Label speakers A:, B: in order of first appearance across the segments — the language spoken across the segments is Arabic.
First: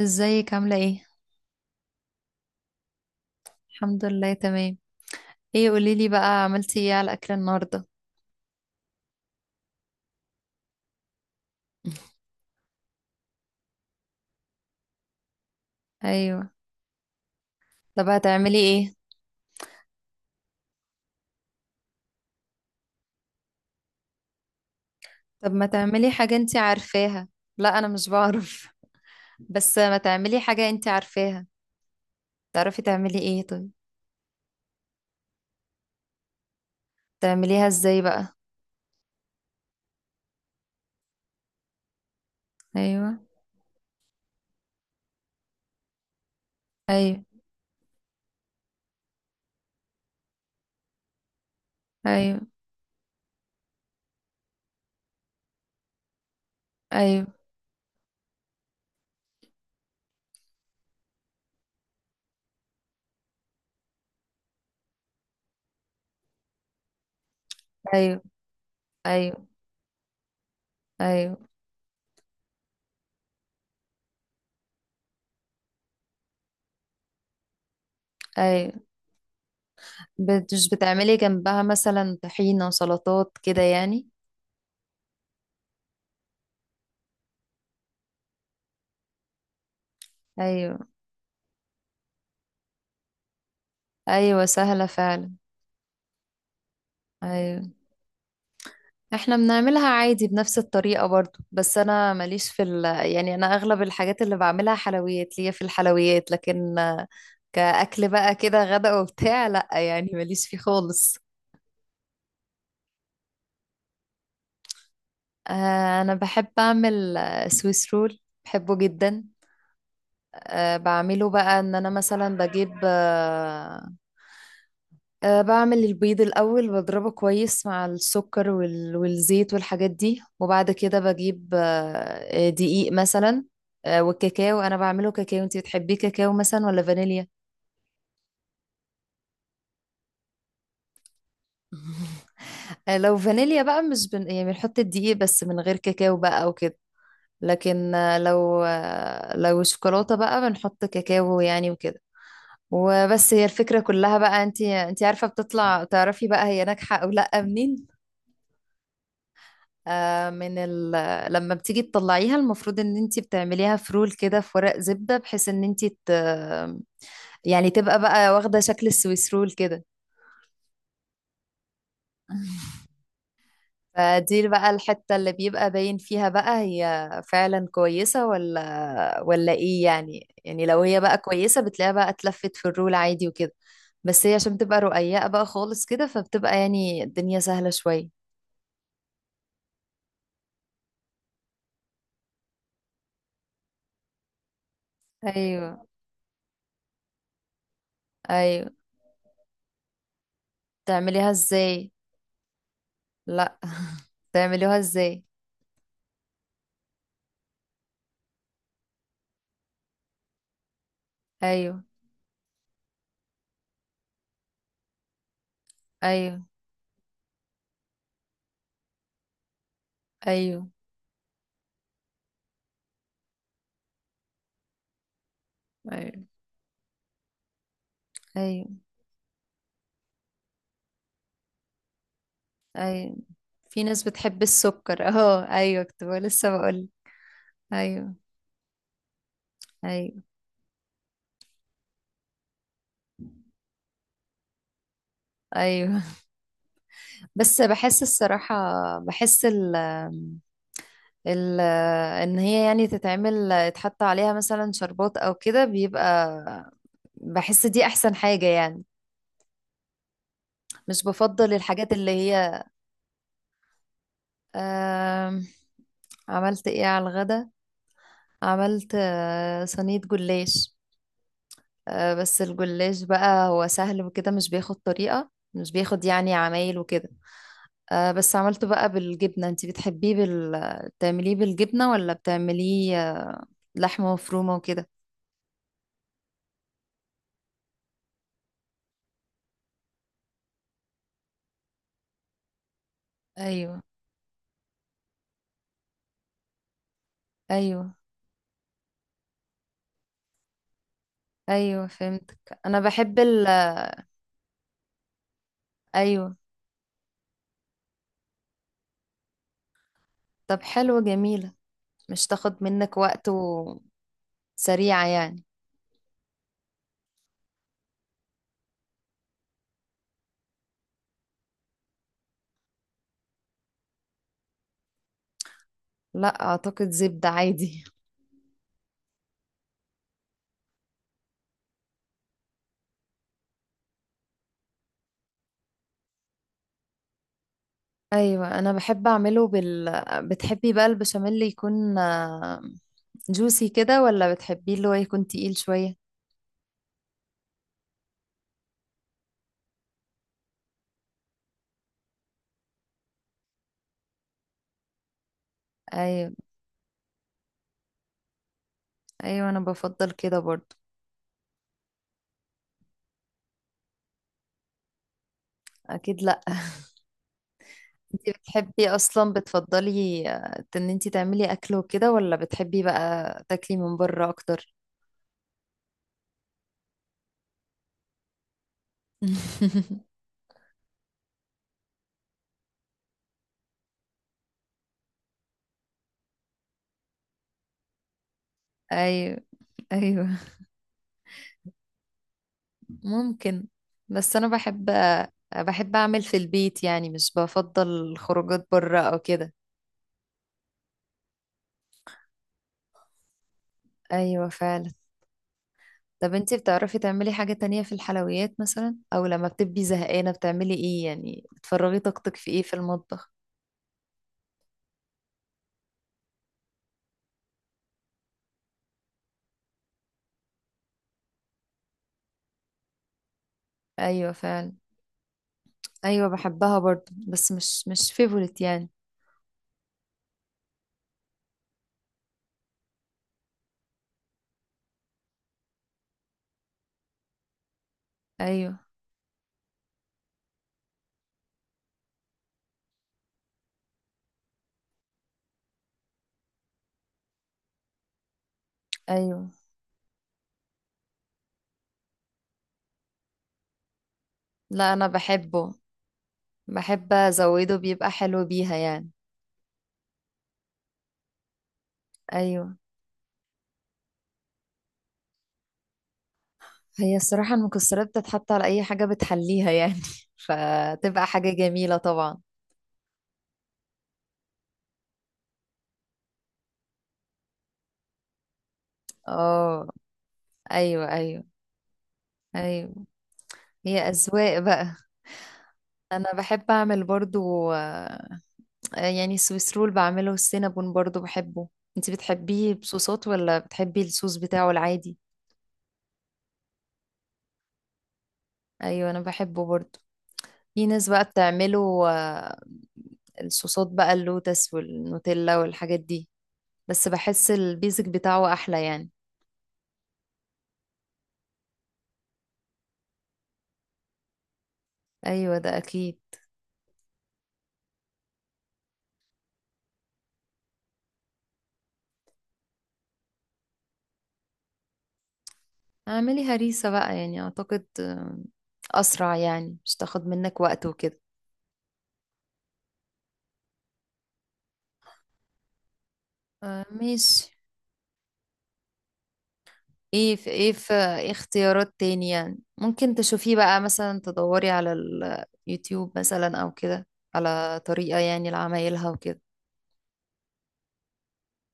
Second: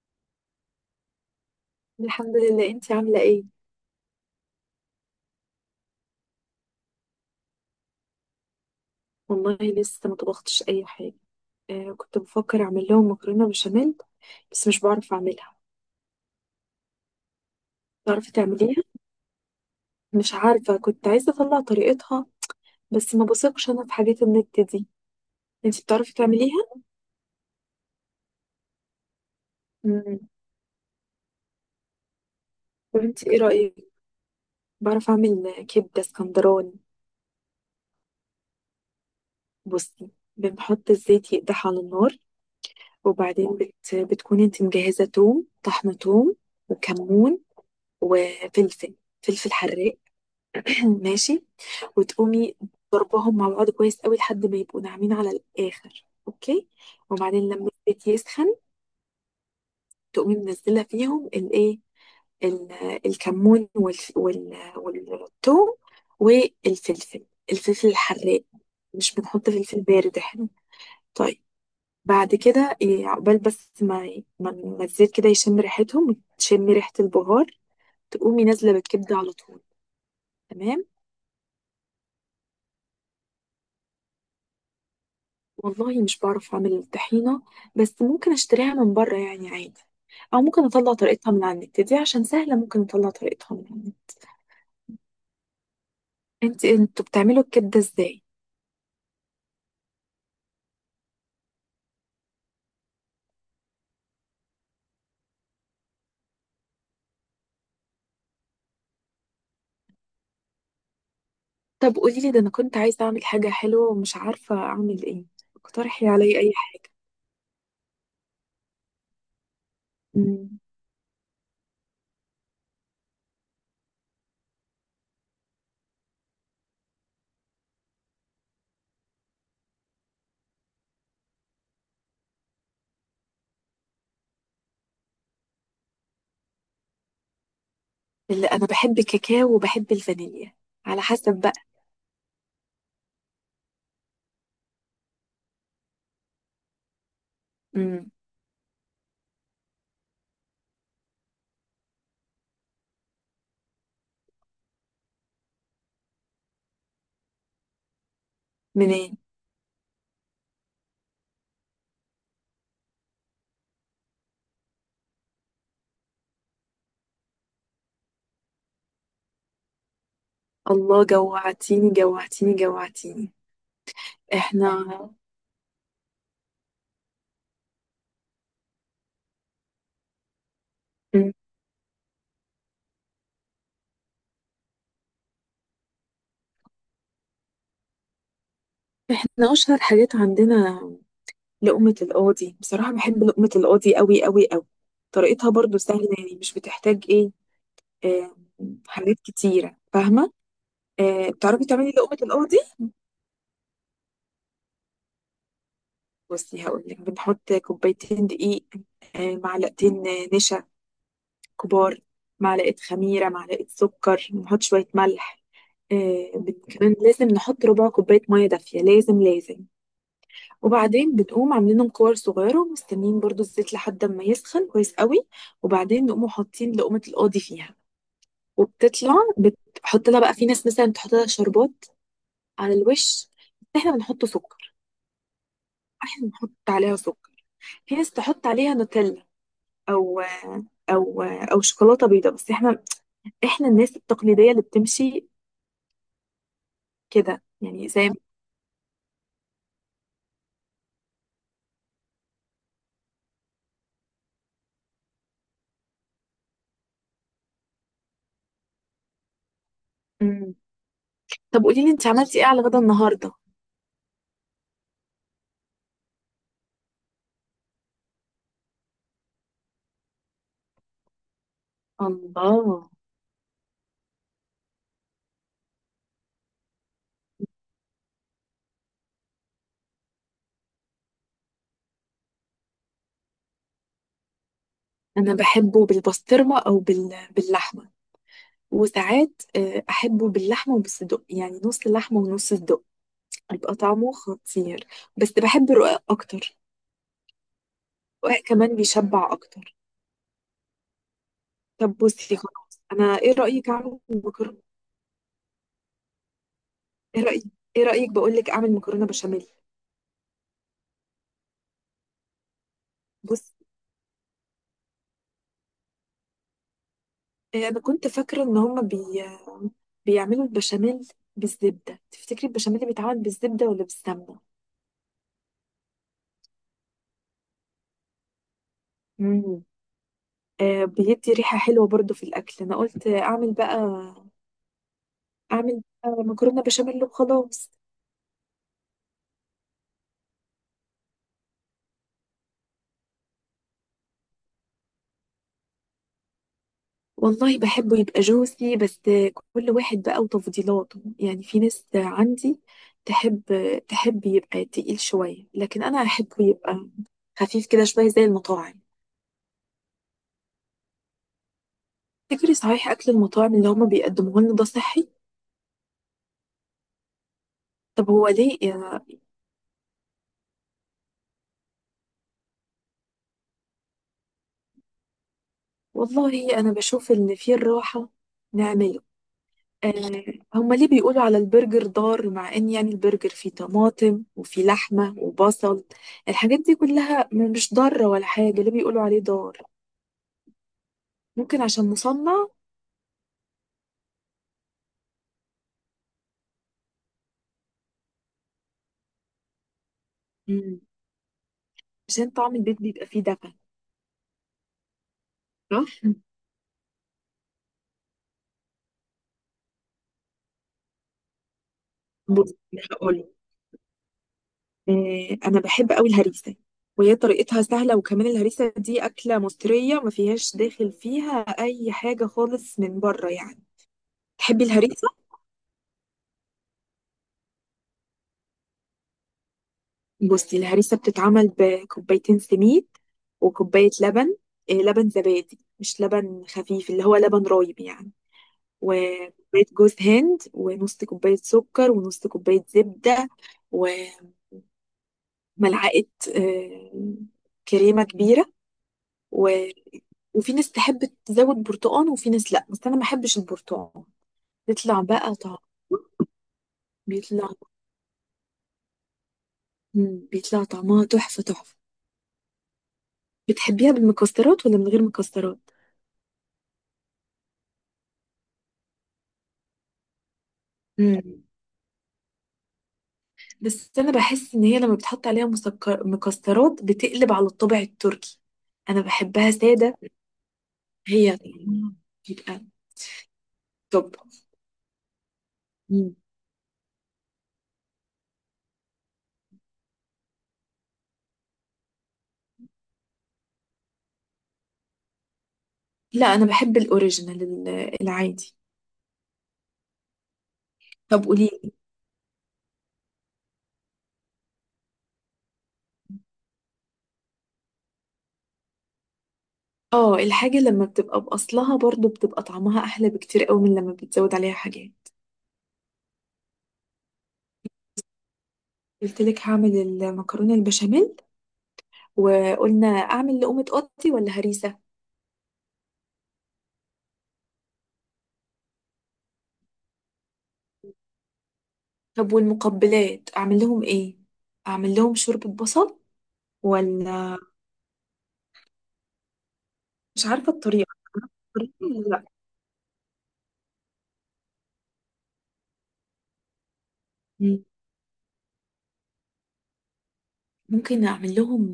A: ازيك عاملة ايه؟
B: الحمد لله، انتي عاملة ايه؟
A: الحمد لله تمام. ايه قوليلي بقى، عملتي ايه على الأكل النهاردة؟
B: والله لسه ما طبختش اي حاجة. كنت بفكر اعمل لهم مكرونة بشاميل، بس مش بعرف اعملها.
A: ايوه. طب
B: تعرفي
A: هتعملي
B: تعمليها؟
A: ايه؟
B: مش عارفة، كنت عايزة اطلع طريقتها، بس ما بثقش انا في حاجات النت دي.
A: طب ما
B: انتي
A: تعملي
B: بتعرفي
A: حاجة انتي
B: تعمليها؟
A: عارفاها. لا أنا مش بعرف. بس ما
B: امم.
A: تعملي حاجة انتي عارفاها. تعرفي
B: طب
A: تعملي
B: انتي ايه
A: ايه طيب؟
B: رأيك؟ بعرف اعمل كبدة اسكندراني.
A: تعمليها ازاي بقى؟
B: بصي، بنحط الزيت يقدح على النار،
A: ايوه.
B: وبعدين بتكون انتي مجهزة توم، طحنة توم،
A: ايوه.
B: وكمون، وفلفل، فلفل حراق، ماشي،
A: ايوه.
B: وتقومي ضربهم مع بعض كويس قوي لحد ما يبقوا ناعمين على الآخر. اوكي،
A: ايوه.
B: وبعدين لما الزيت يسخن، تقومي منزلة فيهم الايه، ال- الكمون وال والثوم والفلفل، الفلفل
A: ايوه.
B: الحراق. مش
A: ايوه.
B: بنحط فلفل بارد احنا. طيب،
A: ايوه.
B: بعد كده إيه، عقبال بس ما الزيت كده يشم ريحتهم وتشمي ريحة البهار، تقومي نازلة
A: ايوه.
B: بالكبدة على طول.
A: مش
B: تمام،
A: بتعملي جنبها مثلا طحينة سلطات كده يعني؟
B: والله مش بعرف اعمل الطحينة، بس ممكن اشتريها من بره يعني عادي، او ممكن
A: ايوه.
B: اطلع طريقتها من على النت دي عشان سهلة، ممكن اطلع طريقتها من على النت.
A: ايوه سهلة فعلا.
B: انت انتوا بتعملوا
A: ايوه
B: الكبدة ازاي؟
A: احنا بنعملها عادي بنفس الطريقة برضو، بس انا ماليش في يعني انا اغلب الحاجات اللي بعملها حلويات، ليا في الحلويات، لكن كأكل بقى كده غدا وبتاع. لا يعني ماليش فيه خالص.
B: طب قولي لي، ده انا كنت عايزة اعمل حاجة حلوة ومش عارفة اعمل ايه، اقترحي
A: انا
B: عليا
A: بحب
B: اي حاجة.
A: اعمل سويس رول. بحبه جدا.
B: امم
A: بعمله بقى ان انا مثلا بجيب آه، أه بعمل البيض الأول بضربه كويس مع السكر والزيت والحاجات دي، وبعد كده بجيب دقيق مثلا. والكاكاو أنا بعمله كاكاو. أنتي بتحبيه كاكاو مثلا ولا فانيليا؟
B: اللي انا بحب الكاكاو وبحب الفانيليا، على حسب بقى.
A: لو فانيليا بقى مش يعني بنحط الدقيق بس من غير كاكاو بقى وكده. لكن
B: امم.
A: لو شوكولاتة بقى بنحط كاكاو يعني وكده. وبس هي الفكرة كلها بقى، انتي عارفة بتطلع تعرفي بقى هي ناجحة او لا منين.
B: منين.
A: آه، من ال... لما بتيجي تطلعيها المفروض ان انت بتعمليها فرول كده في ورق زبدة، بحيث ان انت يعني تبقى بقى واخدة شكل السويس رول كده.
B: الله، جوعتيني جوعتيني جوعتيني.
A: فدي بقى
B: احنا
A: الحتة اللي بيبقى باين فيها بقى هي فعلا كويسة ولا ايه يعني. يعني لو هي بقى
B: مم.
A: كويسة بتلاقيها بقى اتلفت في الرول عادي وكده. بس هي عشان بتبقى رقيقة بقى خالص كده، فبتبقى يعني الدنيا سهلة شوية.
B: احنا اشهر حاجات عندنا لقمة القاضي، بصراحة بحب لقمة القاضي قوي قوي قوي. طريقتها
A: ايوه.
B: برضو سهلة يعني، مش بتحتاج ايه، آه
A: ايوه.
B: حاجات كتيرة، فاهمة.
A: تعمليها
B: بتعرفي تعملي
A: ازاي؟
B: لقمة القاضي؟
A: لا. تعمليها ازاي؟
B: بصي هقولك، بنحط كوبايتين دقيق، معلقتين نشا
A: ايوه.
B: كبار، معلقة خميرة، معلقة سكر، نحط شوية ملح،
A: ايوه.
B: كمان لازم نحط ربع كوباية مية دافية، لازم لازم.
A: ايوه.
B: وبعدين بنقوم عاملينهم كور صغيرة ومستنيين برضو الزيت لحد ما يسخن كويس قوي، وبعدين
A: أيوة.
B: نقوم حاطين لقمة القاضي فيها.
A: ايوه.
B: وبتطلع بتحط لها بقى، في ناس مثلا بتحط لها شربات على
A: ايوه.
B: الوش، بس
A: في
B: احنا
A: ناس
B: بنحط
A: بتحب
B: سكر،
A: السكر اهو. ايوه
B: احنا
A: لسه
B: بنحط
A: بقول.
B: عليها سكر. في ناس
A: ايوه.
B: تحط عليها نوتيلا،
A: ايوه.
B: او او شوكولاتة بيضاء، بس احنا، احنا الناس التقليدية اللي بتمشي
A: ايوه.
B: كده
A: بس
B: يعني،
A: بحس
B: زي.
A: الصراحه، بحس ال ال ان هي يعني تتعمل، يتحط عليها مثلا شربات او كده، بيبقى، بحس دي احسن حاجه يعني.
B: مم.
A: مش بفضل
B: طب قولي لي
A: الحاجات
B: انت
A: اللي
B: عملتي ايه على
A: هي.
B: غدا النهاردة؟
A: آم، عملت ايه على الغدا. عملت صينيه جلاش. بس
B: الله،
A: الجلاش بقى هو سهل وكده، مش بياخد طريقة، مش بياخد يعني عمايل وكده. بس عملته بقى بالجبنة. انتي بتحبيه بتعمليه بالجبنة ولا بتعمليه لحمة مفرومة وكده.
B: انا بحبه بالبسطرمة او باللحمة، وساعات أحبه باللحمة وبالصدق، يعني نص لحمة ونص صدق، بيبقى
A: ايوه.
B: طعمه خطير. بس بحب الرقاق أكتر،
A: ايوه.
B: الرقاق كمان بيشبع أكتر.
A: ايوه
B: طب بصي،
A: فهمتك. انا
B: خلاص
A: بحب
B: أنا إيه رأيك أعمل مكرونة؟
A: ايوه.
B: إيه رأيك؟ إيه رأيك بقولك أعمل مكرونة بشاميل؟
A: طب حلوة جميلة. مش تاخد منك وقت،
B: بص،
A: وسريعة يعني.
B: أنا كنت فاكرة إن هما بيعملوا البشاميل بالزبدة. تفتكري البشاميل بيتعمل بالزبدة ولا بالسمنة؟
A: لا اعتقد زبدة عادي.
B: مم. بيدي ريحة حلوة برضو في الأكل. أنا قلت أعمل بقى مكرونة بشاميل وخلاص.
A: ايوه انا بحب اعمله بتحبي بقى البشاميل يكون جوسي كده، ولا بتحبيه اللي هو يكون تقيل شوية؟
B: والله بحبه يبقى جوسي، بس كل واحد بقى وتفضيلاته، يعني في ناس عندي تحب تحب يبقى تقيل شوية، لكن أنا
A: ايوه.
B: أحبه يبقى خفيف كده شوية زي المطاعم.
A: ايوه انا بفضل كده برضو.
B: تفتكري صحيح أكل المطاعم اللي هما بيقدموه لنا ده صحي؟
A: اكيد لا.
B: طب هو
A: انتي
B: ليه
A: بتحبي اصلا، بتفضلي ان انتي تعملي اكل وكده، ولا بتحبي بقى تاكلي من بره اكتر؟
B: والله أنا بشوف إن في الراحة نعمله. آه هما ليه بيقولوا على البرجر ضار، مع إن يعني البرجر فيه طماطم وفيه لحمة وبصل، الحاجات دي كلها مش ضارة ولا حاجة، ليه بيقولوا عليه
A: ايوه.
B: ضار؟
A: ايوه.
B: ممكن عشان مصنع.
A: ممكن. بس انا بحب، اعمل في البيت يعني، مش بفضل خروجات بره او كده.
B: مم. عشان طعم البيت بيبقى فيه دفى،
A: ايوه فعلا.
B: صح.
A: طب انتي بتعرفي تعملي حاجة تانية في الحلويات مثلا، او لما بتبقي زهقانة بتعملي ايه يعني، بتفرغي طاقتك في
B: بص،
A: ايه في
B: هقول،
A: المطبخ؟
B: انا بحب قوي الهريسه، وهي طريقتها سهله، وكمان الهريسه دي اكله مصريه، ما فيهاش داخل فيها اي حاجه خالص من بره يعني.
A: ايوه
B: تحبي
A: فعلا.
B: الهريسه؟
A: ايوه بحبها برضو بس مش فيفورت يعني.
B: بصي الهريسه بتتعمل بكوبايتين سميد، وكوبايه لبن، لبن زبادي، مش لبن خفيف، اللي هو لبن رايب يعني،
A: ايوه.
B: وكوباية جوز هند، ونص كوباية سكر، ونص كوباية زبدة، ملعقة آه، كريمة كبيرة، و...
A: ايوه.
B: وفي ناس تحب تزود برتقان، وفي ناس لأ، بس أنا ما بحبش البرتقان.
A: لا
B: بيطلع
A: انا
B: بقى طعم
A: بحبه، بحب
B: بيطلع
A: ازوده، بيبقى حلو بيها يعني.
B: مم. بيطلع طعمها تحفة تحفة.
A: ايوه.
B: بتحبيها بالمكسرات ولا من غير مكسرات؟
A: هي الصراحة المكسرات بتتحط على اي حاجة بتحليها يعني.
B: مم.
A: فتبقى حاجة جميلة طبعا.
B: بس أنا بحس إن هي لما بتحط عليها مكسرات، بتقلب على الطابع التركي، أنا بحبها
A: اه.
B: سادة.
A: ايوه.
B: هي
A: ايوه.
B: طعمها بيبقى
A: ايوه. هي
B: توب.
A: اذواق بقى.
B: مم.
A: انا بحب اعمل برضو يعني السويس رول بعمله، والسينابون برضو بحبه. انت بتحبيه بصوصات ولا بتحبي الصوص بتاعه العادي؟
B: لا أنا بحب الأوريجينال العادي.
A: ايوه انا بحبه برضو. في ناس بقى
B: طب قولي،
A: بتعمله الصوصات بقى اللوتس والنوتيلا والحاجات دي. بس بحس البيزك بتاعه احلى يعني.
B: اه الحاجة لما بتبقى بأصلها برضو بتبقى طعمها أحلى بكتير قوي من لما بتزود عليها حاجات.
A: ايوه ده اكيد.
B: قلت لك هعمل المكرونة البشاميل، وقلنا أعمل لقومة قطي ولا هريسة.
A: اعملي هريسة بقى يعني، اعتقد اسرع يعني، مش تاخد منك وقت وكده.
B: طب والمقبلات أعمل لهم إيه؟ أعمل لهم شوربة بصل ولا؟
A: ماشي.
B: مش
A: ايه في
B: عارفة
A: ايه
B: الطريقة،
A: في
B: عارفة
A: إيه اختيارات
B: الطريقة ولا لأ.
A: تانية ممكن تشوفيه بقى، مثلا تدوري على اليوتيوب مثلا او كده،
B: مم.
A: على طريقة يعني لعمايلها وكده.
B: ممكن أعمل لهم،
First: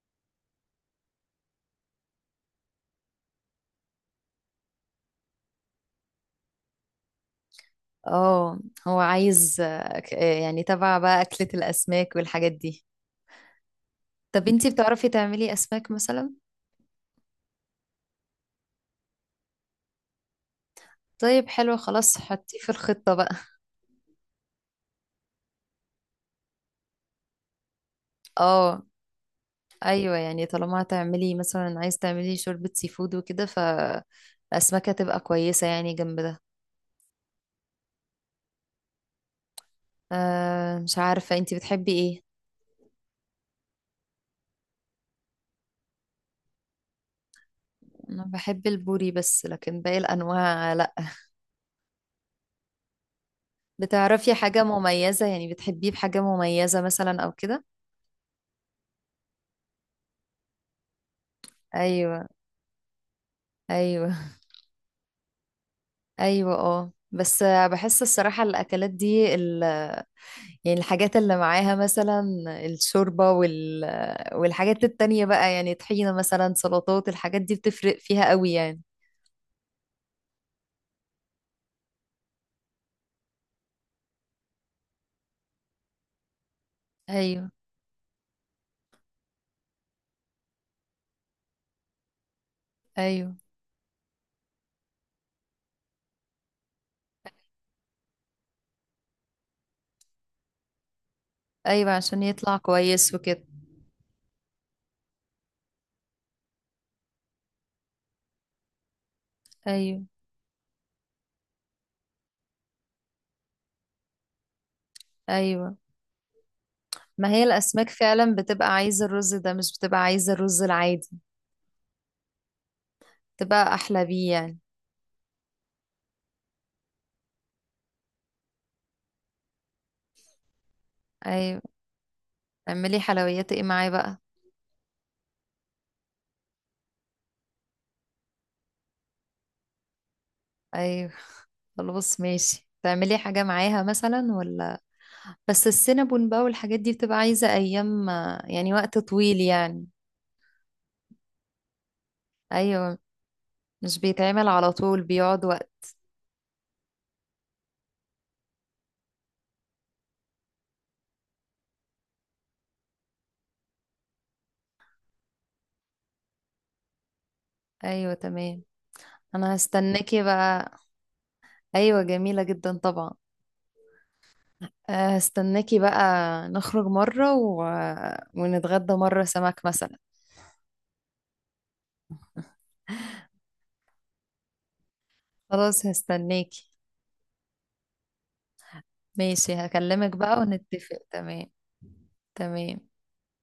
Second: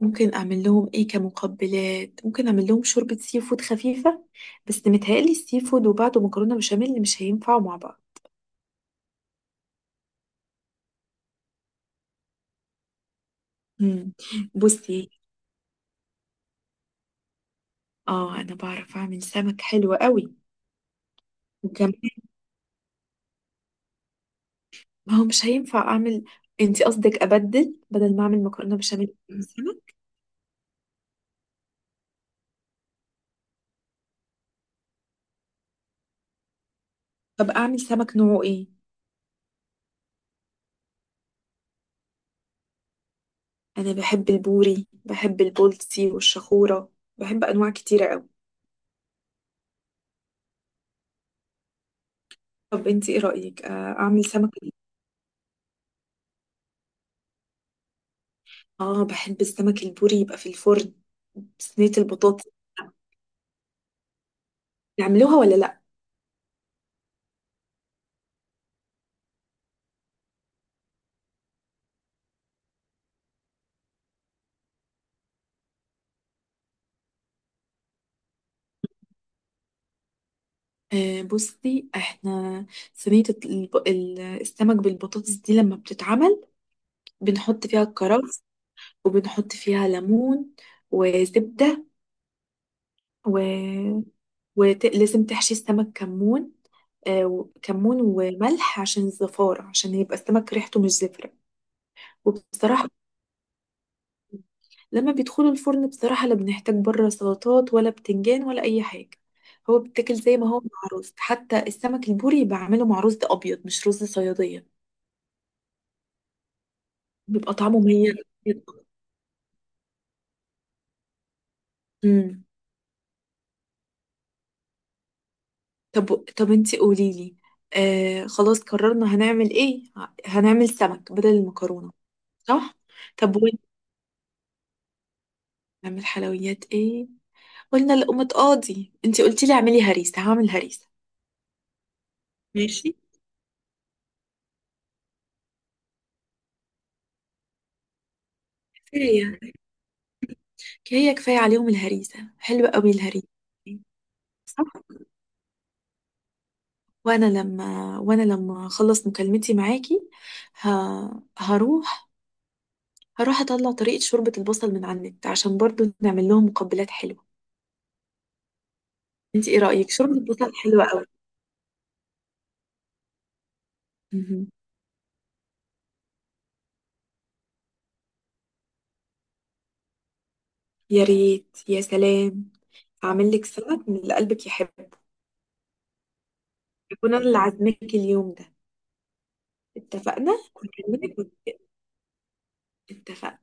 B: ممكن أعمل لهم إيه كمقبلات، ممكن أعمل لهم شوربة سي فود خفيفة، بس متهيألي السي فود وبعده مكرونة بشاميل مش هينفعوا مع بعض.
A: اه، هو عايز يعني تبع بقى أكلة الأسماك والحاجات دي.
B: مم.
A: طب انتي بتعرفي
B: بصي،
A: تعملي أسماك مثلا؟
B: اه انا بعرف اعمل سمك حلو قوي.
A: طيب حلو
B: وكمان،
A: خلاص حطيه في الخطة بقى.
B: ما هو مش هينفع اعمل، انتي قصدك ابدل، بدل ما اعمل مكرونه
A: اه.
B: بشاميل أعمل سمك.
A: ايوه يعني، طالما هتعملي مثلا، عايز تعملي شوربة سي فود وكده، فالأسماك هتبقى كويسة يعني جنب ده.
B: طب اعمل سمك نوعه ايه؟
A: آه مش عارفة انتي بتحبي ايه.
B: انا بحب البوري، بحب البولتي والشخوره، بحب انواع كتيره
A: انا
B: قوي.
A: بحب البوري بس لكن باقي الانواع لا.
B: طب انتي ايه رايك اعمل
A: بتعرفي
B: سمك
A: حاجة
B: إيه؟
A: مميزة يعني، بتحبيه بحاجة مميزة مثلا او كده؟
B: اه بحب السمك البوري يبقى في الفرن، صينيه
A: ايوه.
B: البطاطس،
A: ايوه.
B: نعملوها ولا لا؟
A: ايوه. اه بس بحس الصراحة الاكلات دي يعني الحاجات اللي معاها مثلا، الشوربة والحاجات التانية بقى يعني، طحينة مثلا، سلطات، الحاجات دي بتفرق فيها قوي يعني.
B: بصي، احنا صينيه السمك بالبطاطس دي لما بتتعمل
A: ايوه.
B: بنحط فيها الكرفس، وبنحط فيها ليمون، وزبدة،
A: ايوه.
B: و... ولازم تحشي السمك كمون، كمون وملح عشان الزفارة، عشان يبقى السمك ريحته مش زفرة.
A: ايوه عشان يطلع
B: وبصراحة
A: كويس وكده.
B: لما بيدخلوا الفرن، بصراحة لا بنحتاج بره سلطات ولا بتنجان ولا أي حاجة، هو
A: ايوه.
B: بيتاكل زي ما هو مع رز، حتى السمك البوري بعمله مع رز أبيض، مش رز صيادية.
A: ايوه. ما هي
B: بيبقى طعمه
A: الاسماك
B: مميز
A: فعلا بتبقى عايزة الرز ده، مش بتبقى عايزة الرز العادي.
B: جدا.
A: تبقى احلى بيه يعني.
B: طب طب انتي قوليلي، خلاص قررنا هنعمل ايه. هنعمل سمك بدل
A: ايوه.
B: المكرونة، صح.
A: اعملي
B: طب
A: حلويات
B: وين
A: ايه معاه بقى؟
B: نعمل حلويات ايه؟ قلنا لقمة قاضي، انتي قلتي لي اعملي هريسة، هعمل هريسة
A: ايوه خلاص ماشي،
B: ماشي.
A: تعملي حاجة معاها مثلا ولا؟ بس السينابون بقى والحاجات دي بتبقى عايزة ايام يعني، وقت
B: كفاية
A: طويل يعني.
B: كفاية كفاية عليهم، الهريسة حلوة قوي
A: ايوه
B: الهريسة،
A: مش بيتعمل
B: صح.
A: على طول، بيقعد وقت.
B: وانا لما اخلص مكالمتي معاكي، ه... هروح هروح اطلع طريقة شوربة البصل من على النت عشان برضو نعمل لهم مقبلات حلوة.
A: ايوه تمام.
B: انتي
A: انا
B: ايه رأيك شوربة
A: هستناكي
B: البصل
A: بقى.
B: حلوة قوي؟
A: ايوه جميلة جدا طبعا.
B: مهم.
A: هستناكي بقى. نخرج مرة ونتغدى مرة سمك مثلا.
B: يا ريت يا سلام، هعمل لك سلطة من اللي قلبك يحبه،
A: خلاص هستناكي.
B: أكون أنا اللي عازماك اليوم ده.
A: ماشي هكلمك
B: اتفقنا؟
A: بقى ونتفق. تمام. تمام
B: اتفقنا.